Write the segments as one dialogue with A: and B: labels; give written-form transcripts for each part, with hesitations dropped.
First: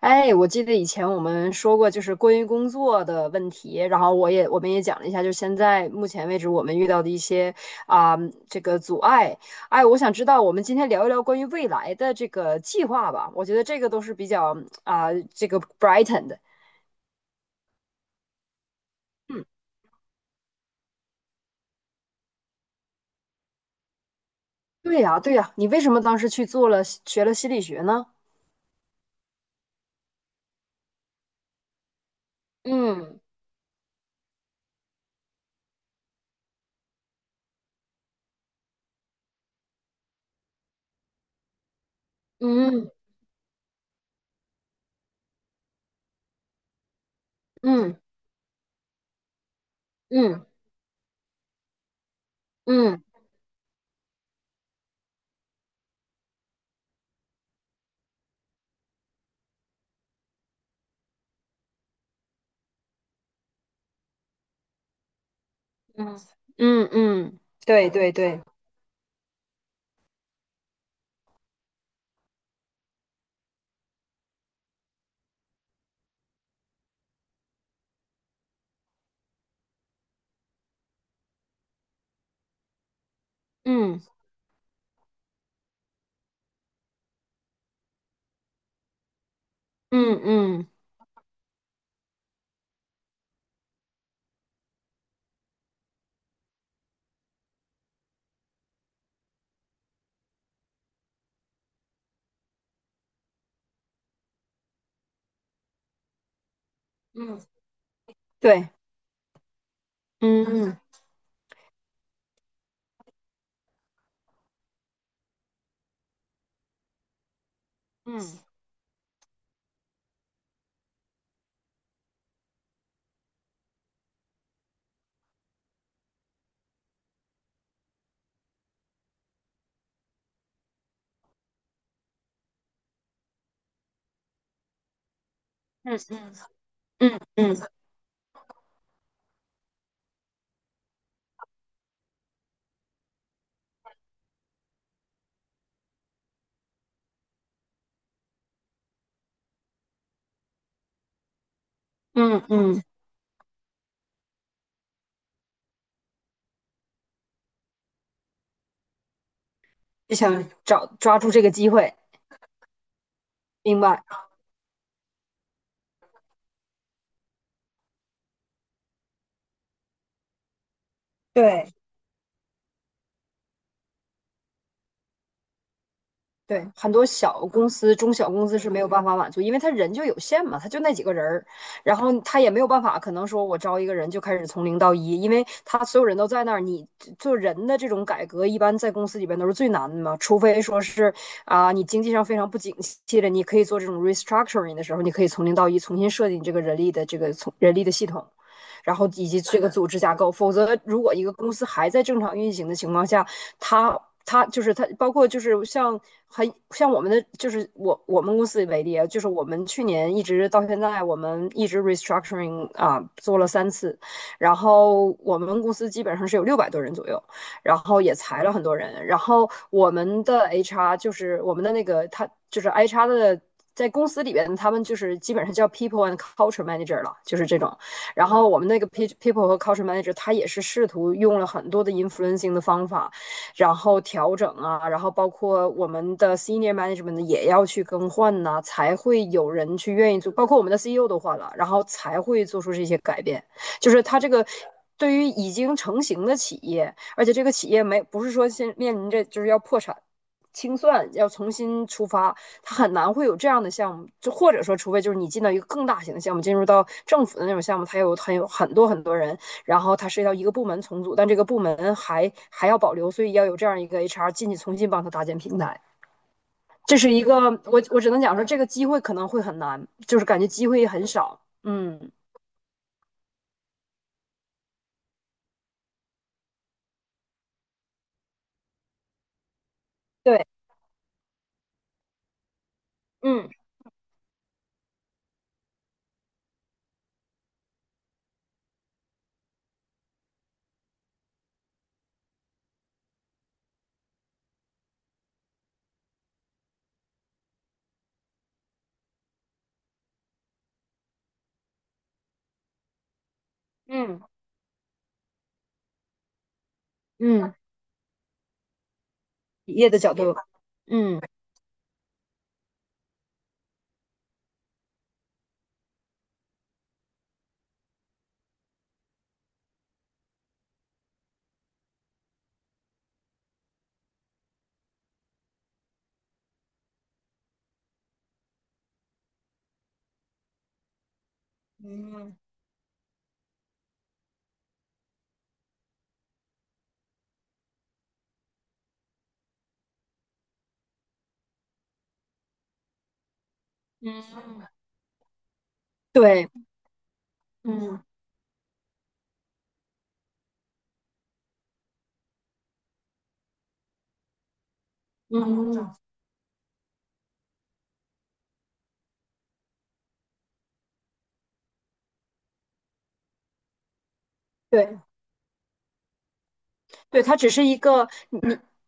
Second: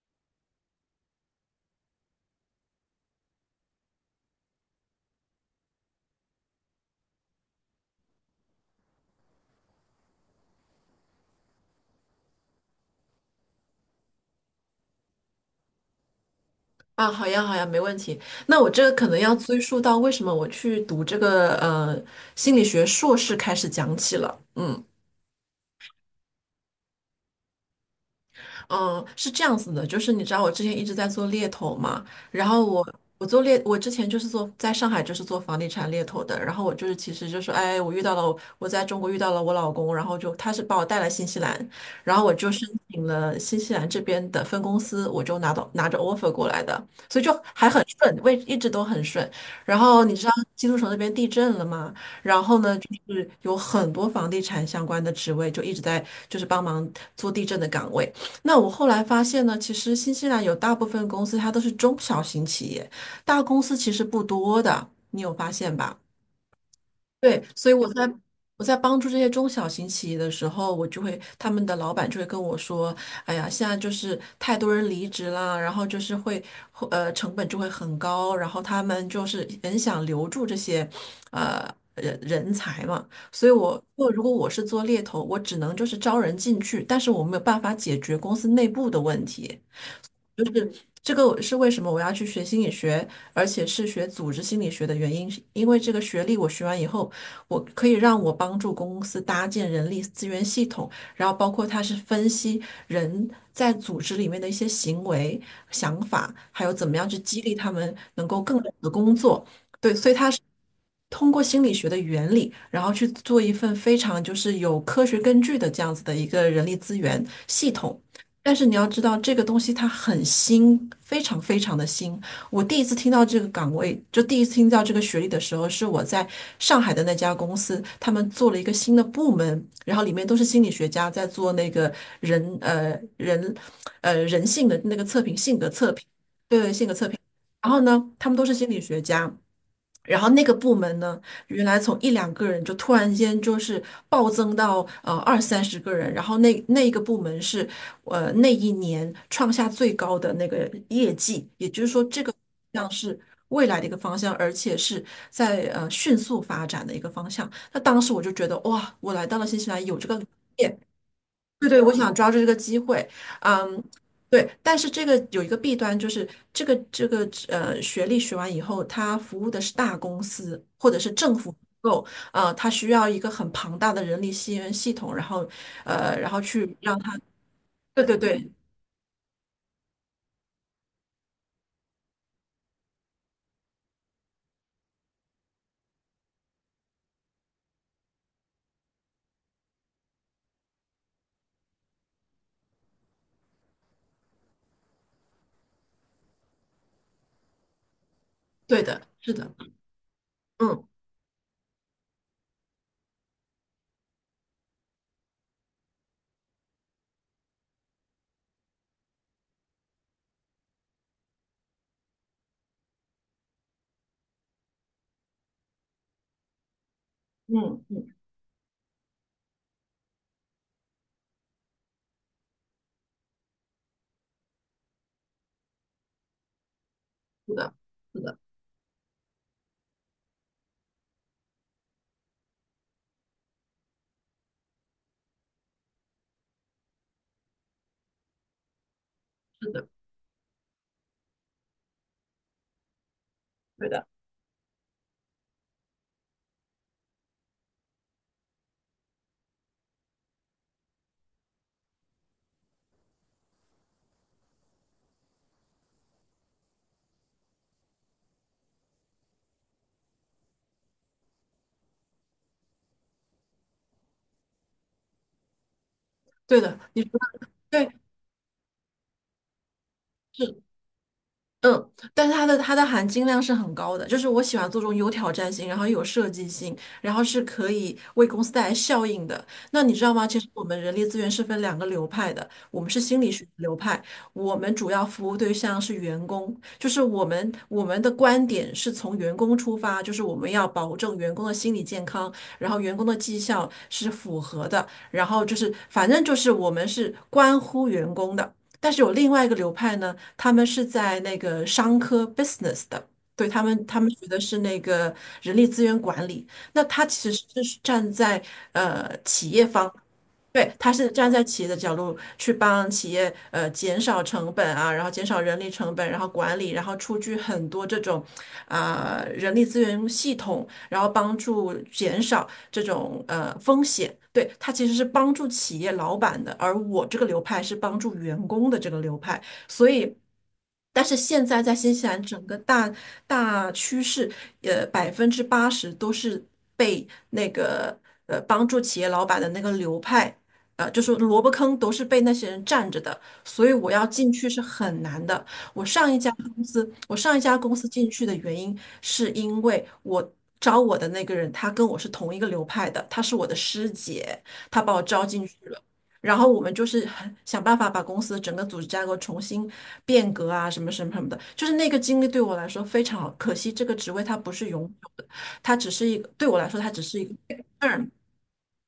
A: 哎，我记得以前我们说过，就是关于工作的问题，然后我们也讲了一下，就现在目前为止我们遇到的一些啊、这个阻碍。哎，我想知道我们今天聊一聊关于未来的这个计划吧，我觉得这个都是比较啊、这个 brighten 的。
B: 啊，好呀，好呀，没问题。那我这个可能要
A: 嗯，
B: 追溯到为什么我去读这个心理学硕士开始讲起了。嗯。
A: 对呀，对呀，你为什么当时去做了学了心理学呢？
B: 嗯，是这样子的，就是你知道我之前一直在做猎头嘛，然后我
A: 嗯
B: 我做猎，我之前就是做在上海做房地产猎头的，然后我就是其实就是哎，我在中国遇到了我老公，然后就他是把我带来新西兰，然后我就申
A: 嗯
B: 请了新西兰这边的分公司，我就拿着 offer 过来的，所以就还很
A: 嗯
B: 顺，位一直都很顺。然后你知道
A: 嗯
B: 基督城那边地震了吗？然后呢，就
A: 嗯
B: 是有很多房地产相关的职位就一直在就是帮忙做地震的岗位。那我后来发现呢，其实新西兰有大部分公司它都是中小型企业，大公司其实不多的，你有发现吧？
A: 嗯嗯嗯，
B: 对，所以
A: 对
B: 我在
A: 对对，
B: 我在帮助这些中小型企业的时候，我就会他们的老板就会跟我说："哎呀，现在就是太多人离职啦，然后就是会成本就会很高，然后他们就是很想留住这些呃人才嘛。所以
A: 嗯
B: 我如果我是做猎头，我只能就是招人进去，但是我没有办法解决公司内部的问题。
A: 嗯嗯
B: 这个是为什么我要去学心理学，而且是学组织心理学的原因，是因为这个学历我学完以后，我可以让我帮助公司搭建人力资源系统，然后包括它是分析人在组织里面的一些行为、想法，还有怎么样去
A: 嗯，
B: 激励他们能够更好
A: 对，
B: 的工作。对，所以它
A: 嗯。
B: 通过心理学的原理，然后去做一份非常就是有科学根据的这样子的一个人力资源系统。
A: 嗯
B: 但是你要知道，这个东西它很新，非常非常的新。我第一次听到这个岗位，就第一次听到这个学历的时候，是我在上海的那家公司，他们做了一个新的部门，然后里面都是心理学家在做那个人呃人人性的那个测评，性格测
A: 嗯
B: 评，对对，性格测评。
A: 嗯嗯嗯
B: 然后呢，他们都是心理学家。然后那个部门呢，原来从一两个人就突然间就是暴增到二三十个人，然后那一个部门是那一年创下最高的那个业绩，也
A: 嗯嗯，
B: 像是未来的一个方向，而且是在迅速发展的一个方向。那当时我就觉得哇，我来到了新西兰有这
A: 就
B: 个。
A: 想抓住这个
B: 对
A: 机
B: 对，我
A: 会，
B: 想抓住这个机会，
A: 明
B: 嗯，
A: 白？
B: 对，但是这个有一个弊端，就是这个学历学完以后，他服务的是大公司或者是政府机
A: 对，
B: 构，呃，他需要一个很庞大的人力资源系统，然后呃，然后
A: 对，
B: 去
A: 很
B: 让
A: 多
B: 他，
A: 小公司、
B: 对
A: 中
B: 对
A: 小公
B: 对，
A: 司是没有办法满足，因为他人就有限嘛，他就那几个人儿，然后他也没有办法，可能说我招一个人就开始从零到一，因为他所有人都在那儿，你做人的这种改革，一般在公司里边都是最难的嘛，除非说是你经济上非常不景气了，你可以做这种 restructuring 的时候，你可以从零到一重新设计你这个人力的这个从人力的系统，
B: 对
A: 然
B: 的，
A: 后以
B: 是
A: 及
B: 的，
A: 这个组织架构。否则，
B: 嗯
A: 如果一个公司还在正常运行的情况下，它它就是它，包括就是很像我们的，就是我们公司为例啊，就是我们去年一直到现在，我们一直 restructuring 啊做了3次，然后我们公司基本上是有600多人左右，然
B: 嗯
A: 后
B: 嗯，
A: 也裁了很多人，然后我们的 HR 就是我们的那个他就是 HR 的。在公司里边，他们就是基本上叫 people and culture manager 了，就是
B: 是
A: 这
B: 的，
A: 种。
B: 是
A: 然
B: 的，
A: 后我们那个 people 和 culture manager 他也是试图用了很多的 influencing 的方法，然后调整啊，然后包括我们的 senior management 也要去更换呐、才会有人去愿意做，包括我们的 CEO 都换了，然后才会做出这些改变，
B: 对
A: 就是
B: 的，
A: 他这个。对于已经成型的企业，而且这个企业没不是说现面临着就是要破产、清算，要重新出发，它很难会有这样的项目，就或者说，除非就是你进到一个更大型的项目，进入到政府的那种项目，它有很多很多人，然后它涉及到一个部门重组，但这个部门还要保留，所以要有这样一个 HR 进去重新帮他搭建平台。
B: 对的，
A: 这
B: 你说
A: 是一个，
B: 的
A: 我
B: 对。
A: 我只能讲说，这个机会可能会很难，就是感觉机
B: 是。
A: 会很少。
B: 嗯，
A: 嗯，
B: 但是它的含金量是很高的，就是我喜欢做这种有挑战性，然后又有设计性，然后是可以为公司带来效应的。那你知道吗？其
A: 对，
B: 实我们人力资源是分两个流派的，我们是心理学
A: 嗯
B: 流派，我们主要服务对象是员工，就是我们的观点是从员工出发，就是我们要保证员工的心理健康，然后员工的绩效是符合的，然后就是反正就是我们是关乎员工的。但是有另外一个流派呢，他们是在那个商科 business 的，对他们，他们
A: 嗯
B: 学的是那个人力资源管理。那他其
A: 嗯，
B: 实是站在企业
A: 企业
B: 方，
A: 的角度，
B: 对，他是
A: 嗯，
B: 站在企业的角度去帮企业减少成本啊，然后减少人力成本，然后管理，然后出具很多这种啊、人力资源系统然后帮助减少这种风险。对，它其实是帮助企业老板的，而我这个流派是帮助员工的这个流派，所以。但是现在在新西兰整个大趋势，呃，80%都是被那个帮助企业老板的那个流派，呃，就是萝卜坑都是被那些人占着的，所以我要进去是很难的。
A: 对，
B: 我上一家公司
A: 嗯
B: 进去的原因，是因为我招我的那个人，他跟我是同一个流派的，他是我的师姐，他把我招进去了。
A: 嗯，
B: 然后我们就是很想办法把公司整个组织架构重新变革啊，什么什么什么的。就是那个经历对我来说非常好，可惜这个职位它不是永
A: 对。
B: 久的，它只是
A: 对，
B: 一个
A: 它只是一个
B: term
A: 你。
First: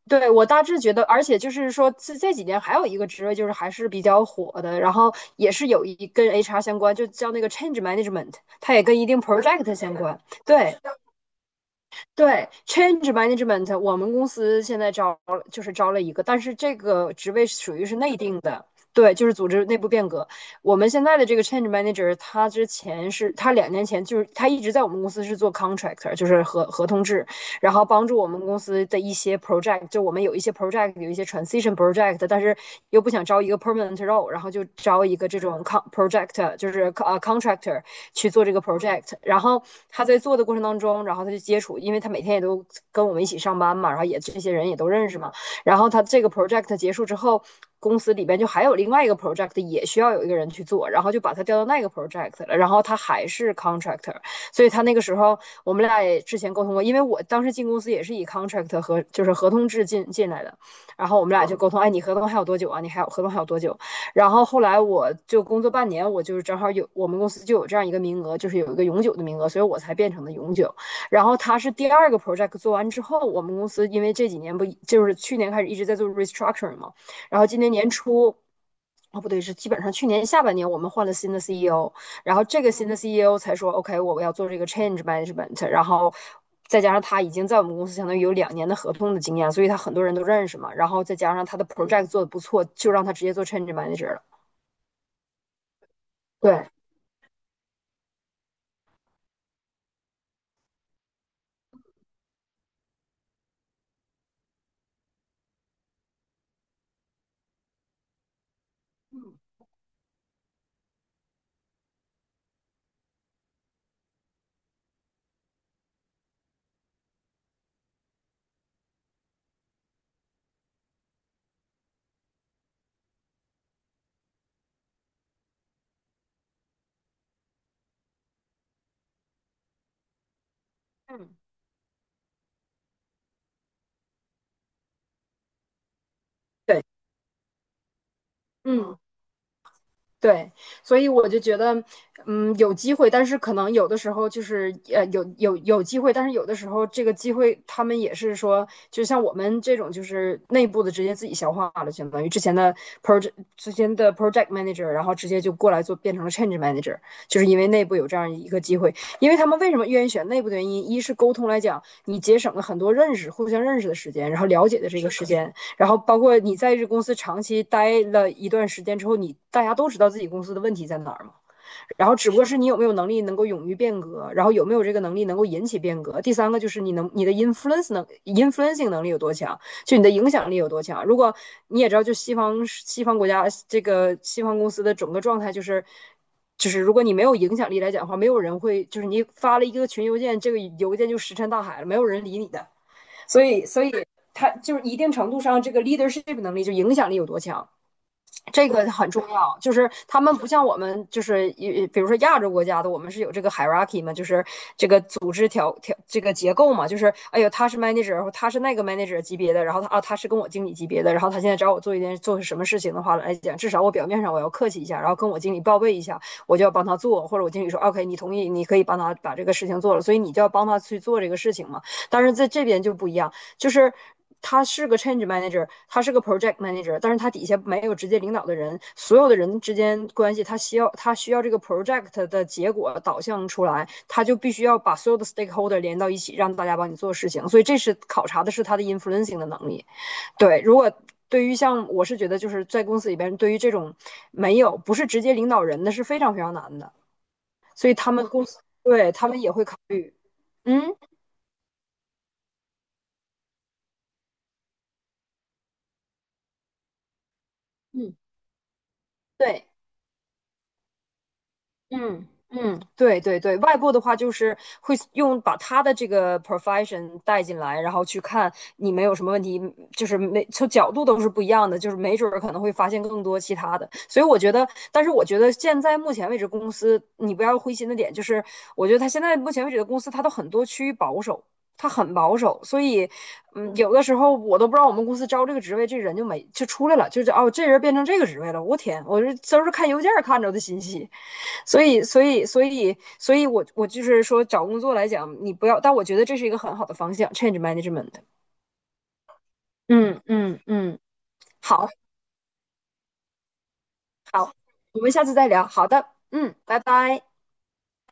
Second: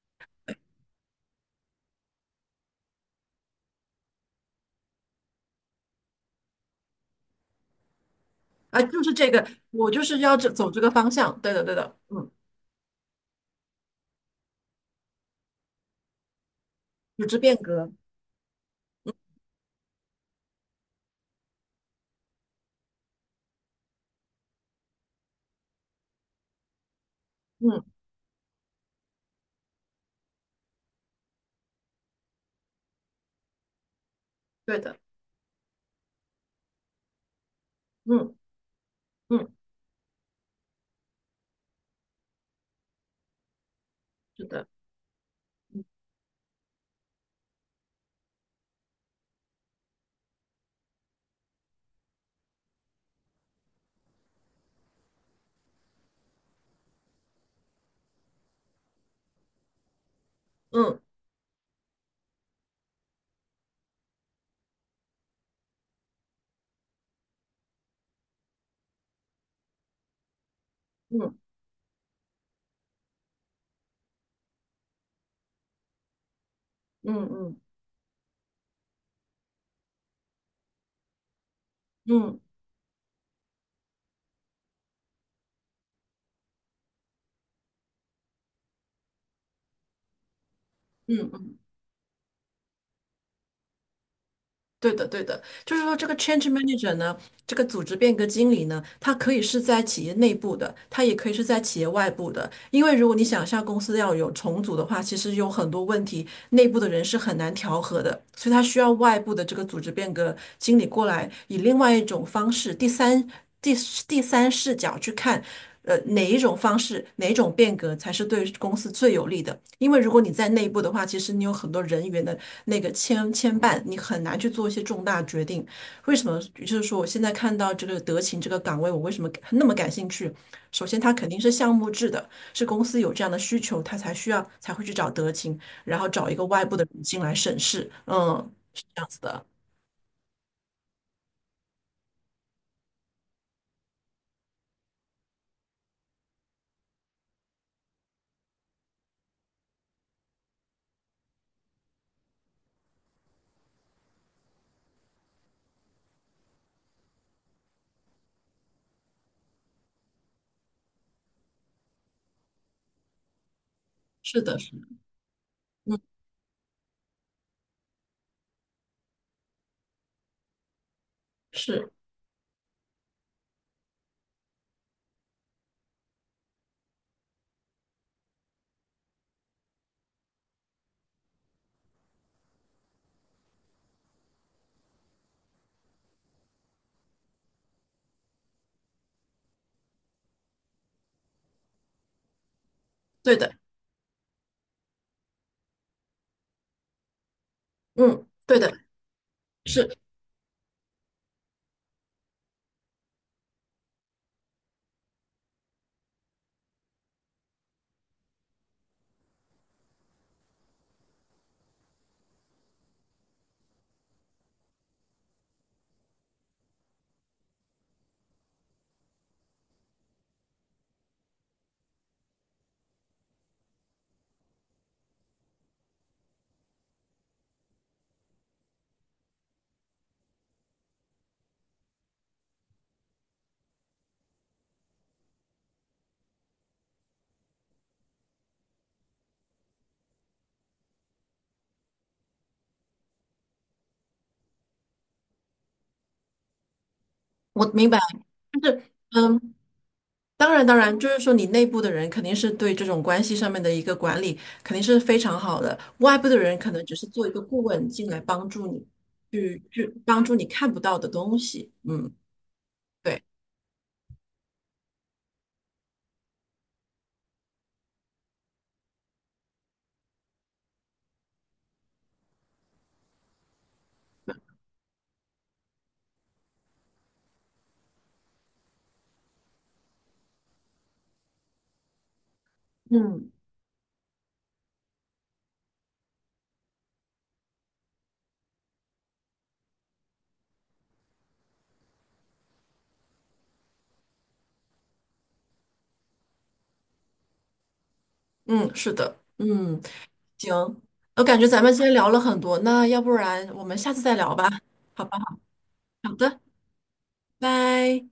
A: 对我大致觉得，而且就是说，这几年还有一个职位就是还是比较火的，然后也是有一跟 HR 相关，就叫那个 change management,它
B: 啊，
A: 也跟
B: 就
A: 一
B: 是
A: 定
B: 这个
A: project
B: 我
A: 相
B: 就是
A: 关。
B: 要这走
A: 对，
B: 这个方向，对的对的，嗯，
A: 对，change management,我们公司现在招了就是招了一个，但是这个
B: 组
A: 职
B: 织
A: 位
B: 变
A: 属于
B: 革，
A: 是内定的，对，就是组织内部变革。我们现在的这个 change manager,他之前是他2年前就是他一直在我们公司是做 contractor,就是合同制，然
B: 嗯，
A: 后帮助我们公司的一些 project,就我们有一些 project 有一些 transition project,但是又不想招一个 permanent role,然后就
B: 对的，
A: 招一个这种 con project,就是contractor,去
B: 嗯
A: 做这个 project。然
B: 嗯，
A: 后他在做的过程当中，然后他就接触，因为他每天也都跟我们一起上班嘛，然后也这
B: 是
A: 些
B: 的。
A: 人也都认识嘛。然后他这个 project 结束之后，公司里边就还有另外一个 project 也需要有一个人去做，然后就把他调到那个 project 了。然后他还是 contractor,所以他那个时候我们俩也之前沟通过，因为我当时进公司也是以 contract 和就是合同制进来的，
B: 嗯
A: 然后我们俩就沟通，哎，你合同还有多久啊？你还有合同还有多久？然后后来我就工作半年，我就是正好有我们公司就有这样一个名额，就是有一个永久的名额，所以我才变成了永久。然后
B: 嗯
A: 他是第二个 project 做完之后，我们公司因为这几年不就是去年开始一直在做 restructuring 嘛，
B: 嗯
A: 然后今
B: 嗯
A: 年年初。哦，不对，是基本上去年下半年我们换了新的 CEO,然
B: 嗯
A: 后这个新的 CEO 才说 OK,我要做这个 change management,然后。再加上他已经在我们公司相当于有两年的合同的经验，所以他很多人都认识嘛。然后再
B: 嗯
A: 加上他
B: 嗯，
A: 的 project 做的不错，就让他直接做 change manager 了。
B: 对的对的，就是说这个 change
A: 对，
B: manager 呢，这个组织变革经理呢，他可以是在企业内部的，他也可以是在企业外部的，因为如果你想象公司要有重组的话，其实有很多问题，内部的人是很难调和的，所以他需要外部的这个组织变革经理过来，以另外一种方式，第第三视角去看。呃，哪一种方式，哪一种变革才是对公司最有利的？因为如果你在内部的话，其实你有很多人员的那个牵绊，你很难去做一些重大决定。为什么？就是说，我现在看到这个德勤这个岗位，我为什么那么感兴趣？首先，它肯
A: 嗯，
B: 定是项目制的，是公司有这样的需求，他才需要才会去找德勤，然后找一个外部
A: 对，
B: 的人进来审视。嗯，
A: 嗯，
B: 的，
A: 对，所以我就觉得，有机会，但是可能有的时候就是，有机会，但是有的时候这个机会，他们也是说，就像我们这种，就是内部的直接自己消化了，相当于之前的 project 之前的 project manager,然后直接就过来做变成了 change manager,就是因为内部有这样一个机会，因为他们为什么愿意选内部的原因，一是沟通来讲，你节省了很多认识、互相认识的时间，然
B: 是
A: 后
B: 的，
A: 了
B: 是
A: 解
B: 的，
A: 的这个时间，然后
B: 嗯，
A: 包括你在这公司长期待了一段时间之后，你大家都知道自己公司的问题在哪儿嘛。
B: 是
A: 然后只不过是你有没有能力能够勇于变革，然后有没有这个能力能够引起变革。第三个就是你的 influence influencing 能力有多强，就你的影响力有多强。如果你也知道，就西方国家这个西方公司的整个状态就是。就是如果你没有影响力来讲的话，没有人会，就是你发了一个群邮件，这个邮件就石沉大海了，没有人理你的。
B: 对
A: 所
B: 的，
A: 以，所以，他就是一定程度上，这个 leadership 能力就影响力有多强，
B: 嗯，对
A: 这
B: 的，
A: 个很重要。就是
B: 是
A: 他们不像我们，就是比如说亚洲国家的，我们是有这个 hierarchy 嘛，就是这个组织条条这个结构嘛，就是哎呦，他是 manager,他是那个 manager 级别的，然后他是跟我经理级别的，然后他现在找我做一件做什么事情的话来讲，至少我表面上我要客气一下，然后跟我经理报备一下，我就要帮他做，或者我经理说 OK,你同意，你可以帮他把这个事情做了，所以你就要帮他去做这个事情嘛。但是在这边就不一样。就是他是个 change manager,他是个 project manager,但是他底下没有直接领导的人，所有的人之间关系，他需要这个 project 的结果导向出来，他就必须要把所有的 stakeholder 连到一起，让大家帮你做事情。所以这是考察的是他的 influencing 的能力。对，如果。对于像我是觉得就是在公司里边，对于这种没有不是直接领导人的是非常非常难的，
B: 我明
A: 所以
B: 白，
A: 他们公司
B: 就是
A: 对他们也
B: 嗯。
A: 会考虑，
B: 当然，当
A: 嗯
B: 然，就是说你内部的人肯定是对这种关系上面的一个管理肯定是非常好的，外部的人可能只是做一个顾问进
A: 嗯，
B: 来帮助你，
A: 对，
B: 去帮助你看不到的东西。嗯，
A: 嗯嗯，对
B: 对，
A: 对对，外部的话就是会用把他的这个 profession 带进来，然后去看你们有什么问题，就是每从角度都是不一样的，就是没准儿可能会发现更多其他的。所以我觉得，但是我觉得现在目前为止公司，你不要灰心的点就是，我觉得他现在目前为止的公司，他都很多趋于保守，他很保守，所以
B: 嗯
A: 有的时候我都不知道我们公司招这个职位，这人就没就出来了，就是哦，这人变成这个职位了，我天，我这都是看邮件儿看着的信息。所以,我就是说，找工作来讲，你不要，但我觉得这是一个很好的方向，change management。
B: 嗯，是的，嗯。
A: 嗯
B: 行，
A: 嗯嗯，
B: 我感觉咱们今
A: 好
B: 天聊了很多，那要不然我们下次再聊吧？
A: 好，我
B: 好
A: 们
B: 吧，
A: 下次再聊。好的，
B: 好的，
A: 嗯，拜拜。
B: 拜。